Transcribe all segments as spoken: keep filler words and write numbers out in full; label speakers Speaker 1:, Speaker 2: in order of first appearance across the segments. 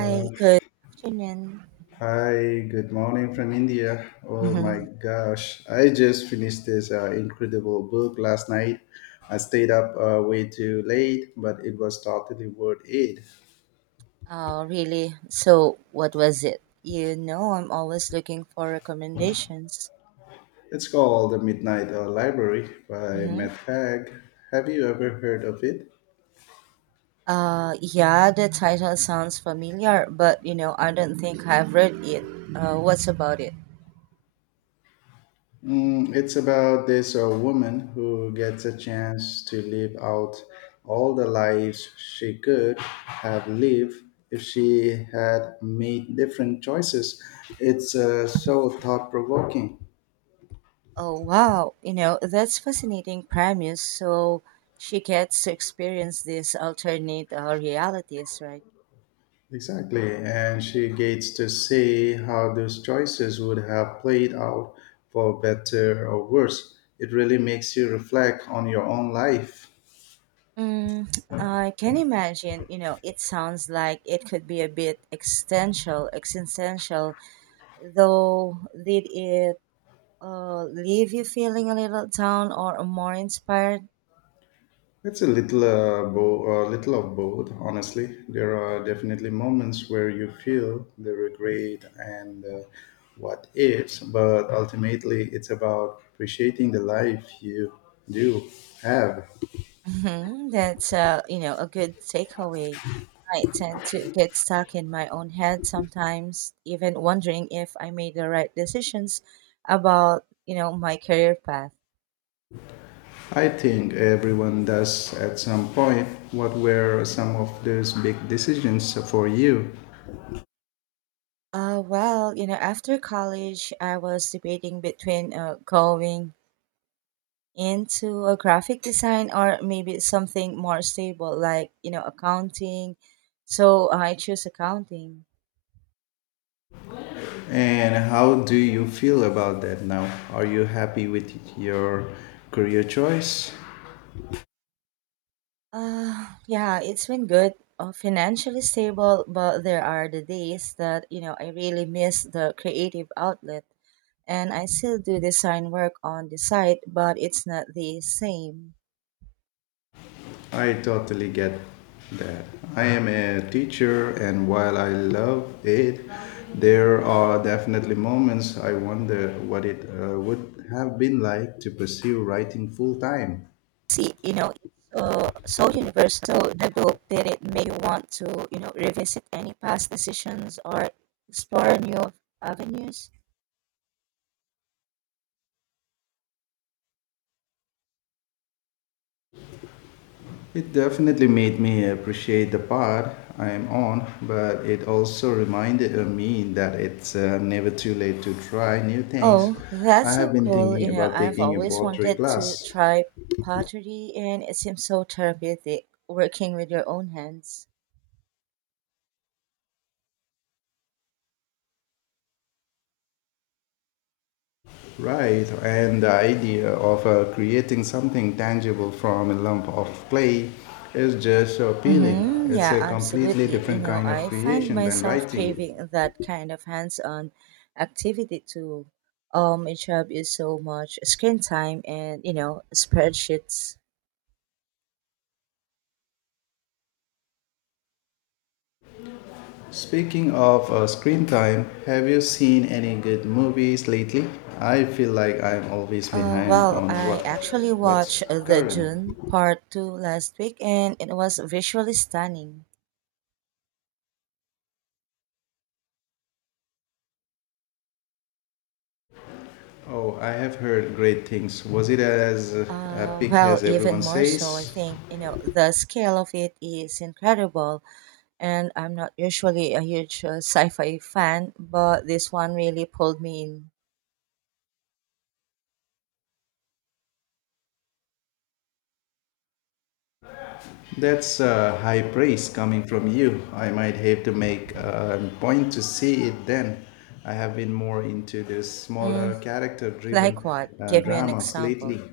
Speaker 1: Uh,
Speaker 2: Hi, good afternoon.
Speaker 1: Hi, good morning from India. Oh my
Speaker 2: Hmm.
Speaker 1: gosh, I just finished this uh, incredible book last night. I stayed up uh, way too late, but it was totally worth it.
Speaker 2: Oh, really? So, what was it? You know, I'm always looking for recommendations.
Speaker 1: It's called The Midnight uh, Library by
Speaker 2: Mm-hmm.
Speaker 1: Matt Haig. Have you ever heard of it?
Speaker 2: Uh, yeah, the title sounds familiar, but you know, I don't think I've read it. Uh, what's about it?
Speaker 1: Mm, it's about this uh, woman who gets a chance to live out all the lives she could have lived if she had made different choices. It's uh, so thought provoking.
Speaker 2: Oh, wow. You know, that's fascinating premise. So, she gets to experience these alternate uh, realities, right?
Speaker 1: Exactly. And she gets to see how those choices would have played out for better or worse. It really makes you reflect on your own life.
Speaker 2: Mm, I can imagine, you know, it sounds like it could be a bit existential, existential, though did it uh, leave you feeling a little down or more inspired?
Speaker 1: It's a little uh, bo- a little of both, honestly. There are definitely moments where you feel the regret and uh, what ifs, but ultimately it's about appreciating the life you do have.
Speaker 2: Mhm. That's, uh, you know, a good takeaway. I tend to get stuck in my own head sometimes, even wondering if I made the right decisions about, you know, my career path.
Speaker 1: I think everyone does at some point. What were some of those big decisions for you,
Speaker 2: Uh, well, you know, after college, I was debating between uh, going into a graphic design or maybe something more stable like you know accounting, so I choose accounting.
Speaker 1: and how do you feel about that now? Are you happy with your career choice?
Speaker 2: Uh yeah, it's been good, uh, financially stable, but there are the days that you know I really miss the creative outlet, and I still do design work on the side, but it's not the same.
Speaker 1: I totally get that. I am a teacher, and while I love it, there are definitely moments I wonder what it uh, would have been like to pursue writing full time.
Speaker 2: See, you know, it's uh, so universal, the group, that it may want to, you know, revisit any past decisions or explore new avenues.
Speaker 1: It definitely made me appreciate the part I am on, but it also reminded of me that it's uh, never too late to try new things.
Speaker 2: Oh, that's
Speaker 1: I
Speaker 2: so
Speaker 1: have been
Speaker 2: cool.
Speaker 1: thinking
Speaker 2: You know,
Speaker 1: about
Speaker 2: I've
Speaker 1: taking a
Speaker 2: always
Speaker 1: pottery
Speaker 2: wanted to
Speaker 1: class.
Speaker 2: try pottery, and it seems so therapeutic working with your own hands.
Speaker 1: Right, and the idea of uh, creating something tangible from a lump of clay is just appealing.
Speaker 2: Mm-hmm.
Speaker 1: It's
Speaker 2: Yeah,
Speaker 1: a completely
Speaker 2: absolutely. You
Speaker 1: different
Speaker 2: know,
Speaker 1: kind of
Speaker 2: I find
Speaker 1: creation than
Speaker 2: myself
Speaker 1: writing.
Speaker 2: craving that kind of hands-on activity too. Um, my job is so much screen time and, you know, spreadsheets.
Speaker 1: Speaking of uh, screen time, have you seen any good movies lately? I feel like I'm always
Speaker 2: Uh,
Speaker 1: behind
Speaker 2: well,
Speaker 1: on what
Speaker 2: I actually
Speaker 1: what's
Speaker 2: watched the
Speaker 1: current.
Speaker 2: June part two last week and it was visually stunning.
Speaker 1: Oh, I have heard great things. Was it as uh,
Speaker 2: Uh,
Speaker 1: epic
Speaker 2: well,
Speaker 1: as
Speaker 2: even
Speaker 1: everyone
Speaker 2: more so, I
Speaker 1: says?
Speaker 2: think, you know, the scale of it is incredible and I'm not usually a huge uh, sci-fi fan, but this one really pulled me in.
Speaker 1: That's uh, high praise coming from you. I might have to make a point to see it then. I have been more into the
Speaker 2: Mm,
Speaker 1: smaller character
Speaker 2: like
Speaker 1: driven
Speaker 2: what?
Speaker 1: uh,
Speaker 2: Give me an
Speaker 1: dramas lately.
Speaker 2: example.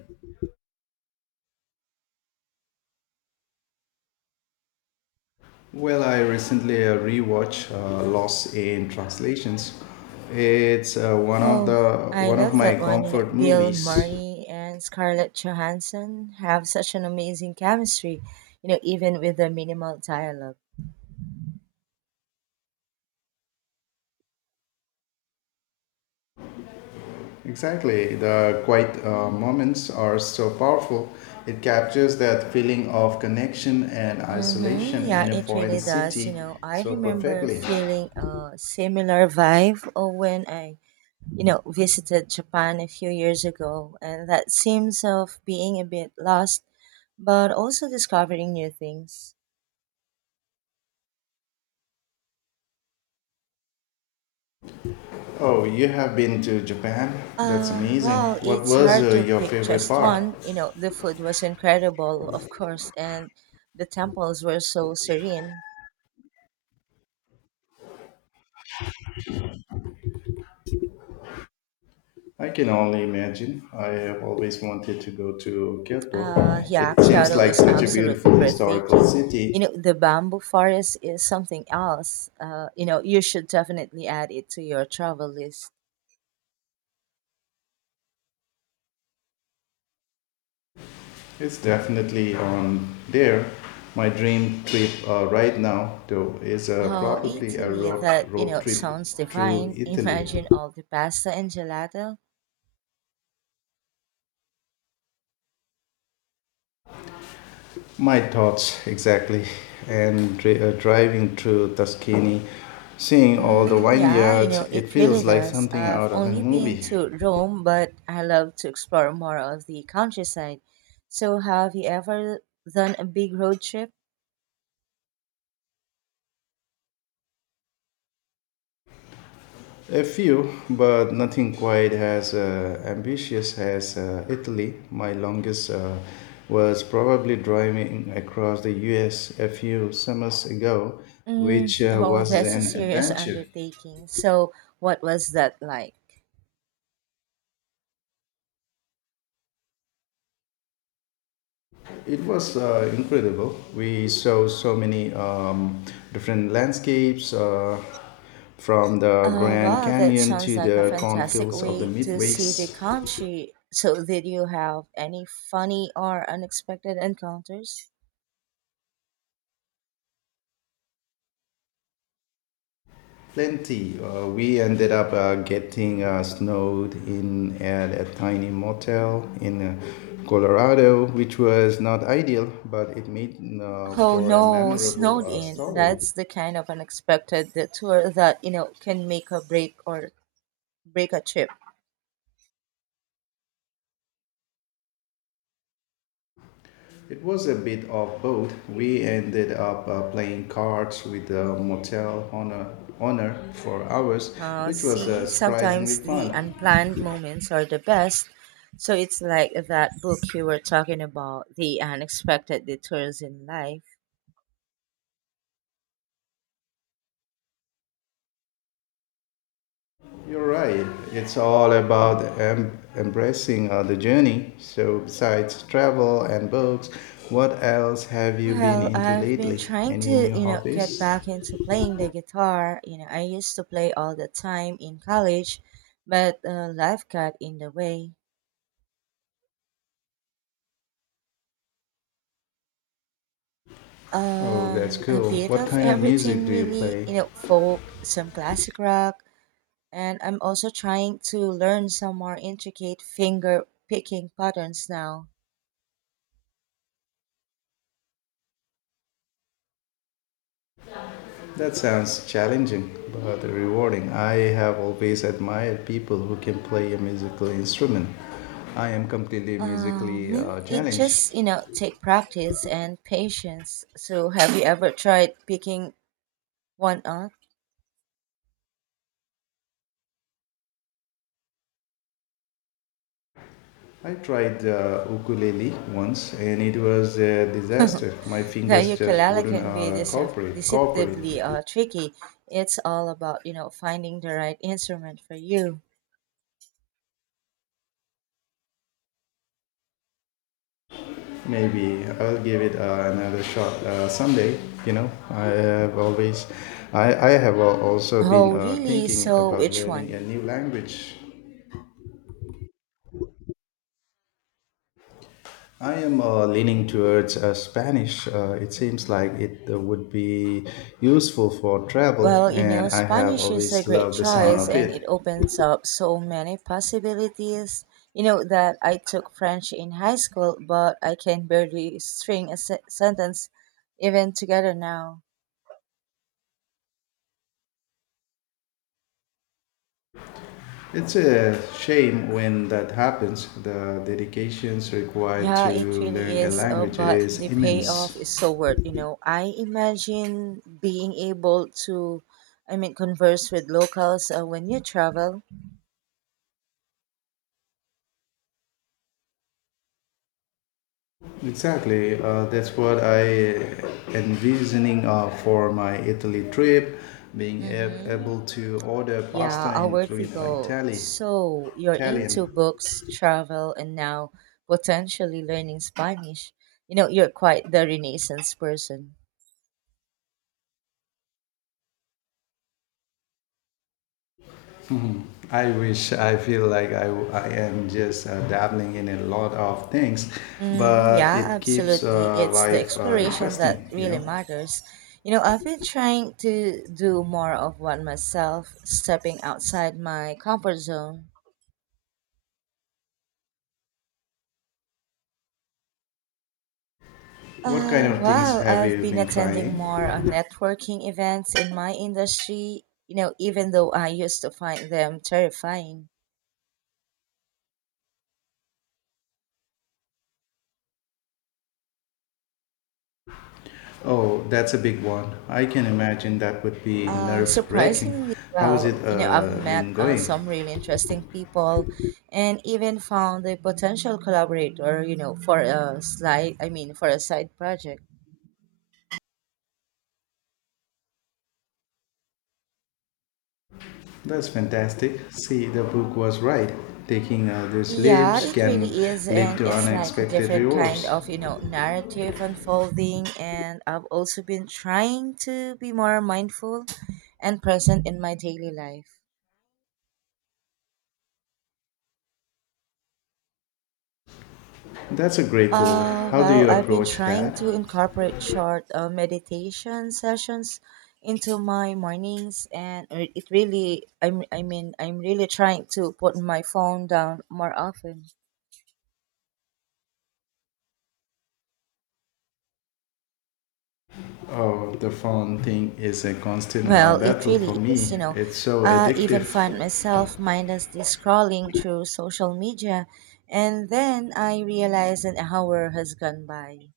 Speaker 1: Well, I recently uh, rewatched uh, Lost in Translations. It's uh, one of
Speaker 2: Oh,
Speaker 1: the
Speaker 2: I
Speaker 1: one of
Speaker 2: love
Speaker 1: my
Speaker 2: that one. You know,
Speaker 1: comfort
Speaker 2: Bill
Speaker 1: movies.
Speaker 2: Murray and Scarlett Johansson have such an amazing chemistry, you know, even with the minimal dialogue.
Speaker 1: Exactly. The quiet uh, moments are so powerful. It captures that feeling of connection and
Speaker 2: Mm-hmm.
Speaker 1: isolation
Speaker 2: Yeah,
Speaker 1: in a
Speaker 2: it
Speaker 1: foreign
Speaker 2: really does. You
Speaker 1: city
Speaker 2: know, I
Speaker 1: so
Speaker 2: remember
Speaker 1: perfectly.
Speaker 2: feeling a similar vibe of when I, you know, visited Japan a few years ago, and that seems of being a bit lost, but also discovering new things.
Speaker 1: Oh, you have been to Japan? That's
Speaker 2: Uh,
Speaker 1: amazing.
Speaker 2: well,
Speaker 1: What
Speaker 2: it's
Speaker 1: was
Speaker 2: hard
Speaker 1: uh,
Speaker 2: to
Speaker 1: your
Speaker 2: pick
Speaker 1: favorite
Speaker 2: just
Speaker 1: part?
Speaker 2: one. You know, the food was incredible, of course, and the temples were so serene.
Speaker 1: I can only imagine. I have always wanted to go to Kyoto.
Speaker 2: Uh, yeah,
Speaker 1: It seems
Speaker 2: Kyoto
Speaker 1: like
Speaker 2: is
Speaker 1: such a
Speaker 2: absolutely
Speaker 1: beautiful historical
Speaker 2: breathtaking.
Speaker 1: city.
Speaker 2: You know, the bamboo forest is something else. Uh, you know, you should definitely add it to your travel list.
Speaker 1: It's definitely on there. My dream trip uh, right now, though, is uh,
Speaker 2: Oh,
Speaker 1: probably a
Speaker 2: Italy,
Speaker 1: road,
Speaker 2: that, you
Speaker 1: road
Speaker 2: know,
Speaker 1: trip
Speaker 2: sounds
Speaker 1: through
Speaker 2: divine.
Speaker 1: Italy.
Speaker 2: Imagine all the pasta and gelato.
Speaker 1: My thoughts exactly, and dri- uh, driving through Tuscany, seeing all the
Speaker 2: Mm, yeah, you
Speaker 1: vineyards,
Speaker 2: know,
Speaker 1: it
Speaker 2: it really
Speaker 1: feels like
Speaker 2: does.
Speaker 1: something
Speaker 2: I've
Speaker 1: out of a
Speaker 2: only been
Speaker 1: movie.
Speaker 2: to Rome, but I love to explore more of the countryside. So, have you ever done a big road trip?
Speaker 1: A few, but nothing quite as uh, ambitious as uh, Italy. My longest uh, was probably driving across the U S a few summers ago, which
Speaker 2: Mm.
Speaker 1: uh,
Speaker 2: Oh,
Speaker 1: was
Speaker 2: that's a
Speaker 1: an
Speaker 2: serious
Speaker 1: adventure.
Speaker 2: undertaking. So, what was that like?
Speaker 1: It was uh, incredible. We saw so many um, different landscapes uh, from the
Speaker 2: Uh,
Speaker 1: Grand
Speaker 2: well, that
Speaker 1: Canyon
Speaker 2: sounds
Speaker 1: to
Speaker 2: like a
Speaker 1: the
Speaker 2: fantastic
Speaker 1: cornfields of the
Speaker 2: way to see the
Speaker 1: Midwest.
Speaker 2: country. So, did you have any funny or unexpected encounters?
Speaker 1: Plenty. Uh, we ended up uh, getting uh, snowed in at a tiny motel in uh, Colorado, which was not ideal, but it made uh,
Speaker 2: Oh
Speaker 1: for a
Speaker 2: no,
Speaker 1: memorable
Speaker 2: snowed
Speaker 1: uh,
Speaker 2: in.
Speaker 1: story.
Speaker 2: That's the kind of unexpected the tour that you know can make a break or break a trip.
Speaker 1: It was a bit of both. We ended up uh, playing cards with the motel owner, owner for hours,
Speaker 2: Uh,
Speaker 1: which was uh,
Speaker 2: see,
Speaker 1: surprisingly
Speaker 2: sometimes
Speaker 1: fun.
Speaker 2: the unplanned moments are the best. So it's like that book you were talking about, the unexpected detours in life.
Speaker 1: You're right. It's all about em- embracing uh, the journey. So, besides travel and books, what else have you been
Speaker 2: Well,
Speaker 1: into
Speaker 2: I've been
Speaker 1: lately?
Speaker 2: trying
Speaker 1: Any new
Speaker 2: to, you know, get
Speaker 1: hobbies?
Speaker 2: back into playing the guitar. You know, I used to play all the time in college, but uh, life got in the way.
Speaker 1: Oh, that's
Speaker 2: Um, a
Speaker 1: cool.
Speaker 2: bit
Speaker 1: What
Speaker 2: of
Speaker 1: kind of music
Speaker 2: everything,
Speaker 1: do you
Speaker 2: really.
Speaker 1: play?
Speaker 2: You know, folk, some classic rock, and I'm also trying to learn some more intricate finger picking patterns now.
Speaker 1: That sounds challenging but rewarding. I have always admired people who can play a musical instrument. I am completely musically
Speaker 2: Um,
Speaker 1: uh,
Speaker 2: it
Speaker 1: challenged.
Speaker 2: just you know take practice and patience. So, have you ever tried picking one up?
Speaker 1: I tried uh, ukulele once and it was a disaster. My
Speaker 2: The
Speaker 1: fingers just
Speaker 2: ukulele
Speaker 1: wouldn't
Speaker 2: can be
Speaker 1: uh,
Speaker 2: decep-
Speaker 1: cooperate. Cooperate.
Speaker 2: deceptively uh, tricky. It's all about you know finding the right instrument for you.
Speaker 1: Maybe I'll give it uh, another shot uh, someday. You know, I have always, I, I have al- also been
Speaker 2: Oh,
Speaker 1: uh,
Speaker 2: really?
Speaker 1: thinking
Speaker 2: So,
Speaker 1: about
Speaker 2: which
Speaker 1: learning a
Speaker 2: one?
Speaker 1: new language. I am uh, leaning towards uh, Spanish. Uh, it seems like it uh, would be useful for travel,
Speaker 2: Well, you
Speaker 1: and
Speaker 2: know,
Speaker 1: I have
Speaker 2: Spanish is a
Speaker 1: always
Speaker 2: great
Speaker 1: loved the sound
Speaker 2: choice
Speaker 1: of
Speaker 2: and it
Speaker 1: it.
Speaker 2: opens up so many possibilities. You know, that I took French in high school, but I can barely string a se- sentence even together now.
Speaker 1: It's a shame when that happens. The dedications required
Speaker 2: Yeah, it
Speaker 1: to
Speaker 2: really
Speaker 1: learn a
Speaker 2: is, uh,
Speaker 1: language
Speaker 2: but the
Speaker 1: is
Speaker 2: payoff
Speaker 1: immense.
Speaker 2: is so worth, you know. I imagine being able to, I mean, converse with locals uh, when you travel.
Speaker 1: Exactly, uh, that's what I envisioning uh, for my Italy trip, being ab-
Speaker 2: Mm-hmm.
Speaker 1: able to order
Speaker 2: Yeah,
Speaker 1: pasta
Speaker 2: our
Speaker 1: in fluent
Speaker 2: vertigo.
Speaker 1: Itali-
Speaker 2: So you're into
Speaker 1: Italian.
Speaker 2: books, travel, and now potentially learning Spanish. You know, you're quite the Renaissance person.
Speaker 1: I wish I feel like I, I am just uh, dabbling in a lot of things,
Speaker 2: Mm,
Speaker 1: but
Speaker 2: yeah,
Speaker 1: it keeps
Speaker 2: absolutely.
Speaker 1: uh,
Speaker 2: It's the
Speaker 1: life uh,
Speaker 2: exploration that
Speaker 1: interesting, you
Speaker 2: really
Speaker 1: know.
Speaker 2: matters. You know, I've been trying to do more of what myself, stepping outside my comfort zone.
Speaker 1: What kind
Speaker 2: Uh,
Speaker 1: of things
Speaker 2: well,
Speaker 1: have
Speaker 2: I've
Speaker 1: you
Speaker 2: been
Speaker 1: been
Speaker 2: attending
Speaker 1: trying?
Speaker 2: more uh, networking events in my industry, you know, even though I used to find them terrifying.
Speaker 1: Oh, that's a big one. I can imagine that would be
Speaker 2: Uh,
Speaker 1: nerve wracking.
Speaker 2: surprisingly
Speaker 1: How has it
Speaker 2: well. You know, I've
Speaker 1: uh, been
Speaker 2: met uh,
Speaker 1: going?
Speaker 2: some really interesting people and even found a potential collaborator, you know, for a slide, I mean, for a side project.
Speaker 1: That's fantastic. See, the book was right. Taking uh, those
Speaker 2: Yeah,
Speaker 1: leaps
Speaker 2: it
Speaker 1: can
Speaker 2: really is.
Speaker 1: lead
Speaker 2: And
Speaker 1: to
Speaker 2: it's like a
Speaker 1: unexpected
Speaker 2: different kind
Speaker 1: rewards.
Speaker 2: of, you know, narrative unfolding. And I've also been trying to be more mindful and present in my daily life.
Speaker 1: That's a great goal.
Speaker 2: Uh,
Speaker 1: How do
Speaker 2: well,
Speaker 1: you
Speaker 2: I've been
Speaker 1: approach that?
Speaker 2: trying to incorporate short uh, meditation sessions into my mornings, and it it really, I'm, I mean, I'm really trying to put my phone down more often.
Speaker 1: Oh, the phone thing is a constant uh,
Speaker 2: Well, it
Speaker 1: battle for
Speaker 2: really is,
Speaker 1: me.
Speaker 2: you know.
Speaker 1: It's so
Speaker 2: I even
Speaker 1: addictive.
Speaker 2: find myself mindlessly scrolling through social media, and then I realize an hour has gone by.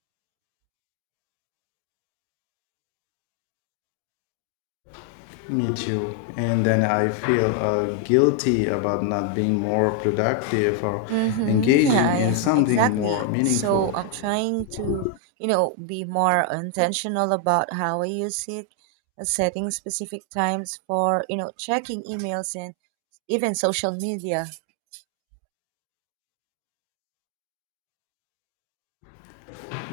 Speaker 1: Me too. And then I feel uh, guilty about not being more productive or
Speaker 2: Mm-hmm.
Speaker 1: engaging
Speaker 2: Yeah,
Speaker 1: in
Speaker 2: yeah,
Speaker 1: something
Speaker 2: exactly.
Speaker 1: more meaningful.
Speaker 2: So I'm trying to, you know, be more intentional about how I use it, uh, setting specific times for, you know, checking emails and even social media.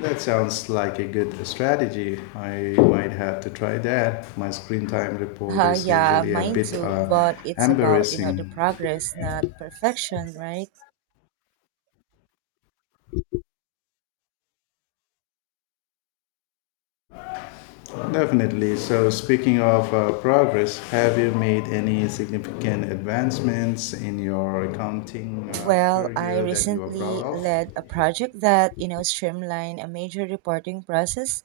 Speaker 1: That sounds like a good strategy. I might have to try that. My screen time report
Speaker 2: Uh,
Speaker 1: is
Speaker 2: yeah,
Speaker 1: usually a
Speaker 2: mine
Speaker 1: bit
Speaker 2: too,
Speaker 1: uh,
Speaker 2: but it's about, you know, the
Speaker 1: embarrassing.
Speaker 2: progress, not perfection, right?
Speaker 1: Definitely. So, speaking of uh, progress, have you made any significant advancements in your accounting uh,
Speaker 2: Well, I
Speaker 1: career that you are proud
Speaker 2: recently
Speaker 1: of?
Speaker 2: led a project that, you know, streamlined a major reporting process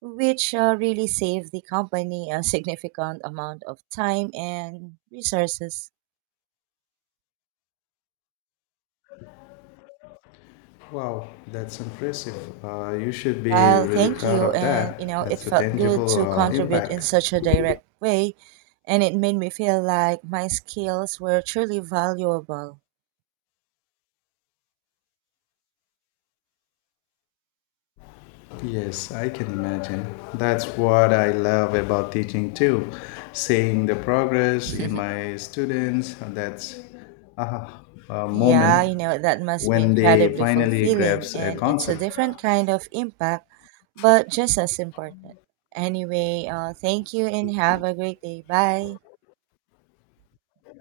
Speaker 2: which uh, really saved the company a significant amount of time and resources.
Speaker 1: Wow, that's impressive. Uh, you should be
Speaker 2: Well,
Speaker 1: really
Speaker 2: thank
Speaker 1: proud
Speaker 2: you.
Speaker 1: of
Speaker 2: And,
Speaker 1: that.
Speaker 2: you know, it
Speaker 1: That's a
Speaker 2: felt good
Speaker 1: tangible
Speaker 2: to
Speaker 1: uh,
Speaker 2: contribute in
Speaker 1: impact.
Speaker 2: such a direct way. And it made me feel like my skills were truly valuable.
Speaker 1: Yes, I can imagine. That's what I love about teaching too. Seeing the progress in my students, that's aha, a
Speaker 2: Yeah,
Speaker 1: moment
Speaker 2: you know, that must be
Speaker 1: when they
Speaker 2: incredibly
Speaker 1: finally
Speaker 2: fulfilling.
Speaker 1: grasp a
Speaker 2: And it's a
Speaker 1: concept.
Speaker 2: different kind of impact, but just as important. Anyway, uh, thank you and have a great day. Bye.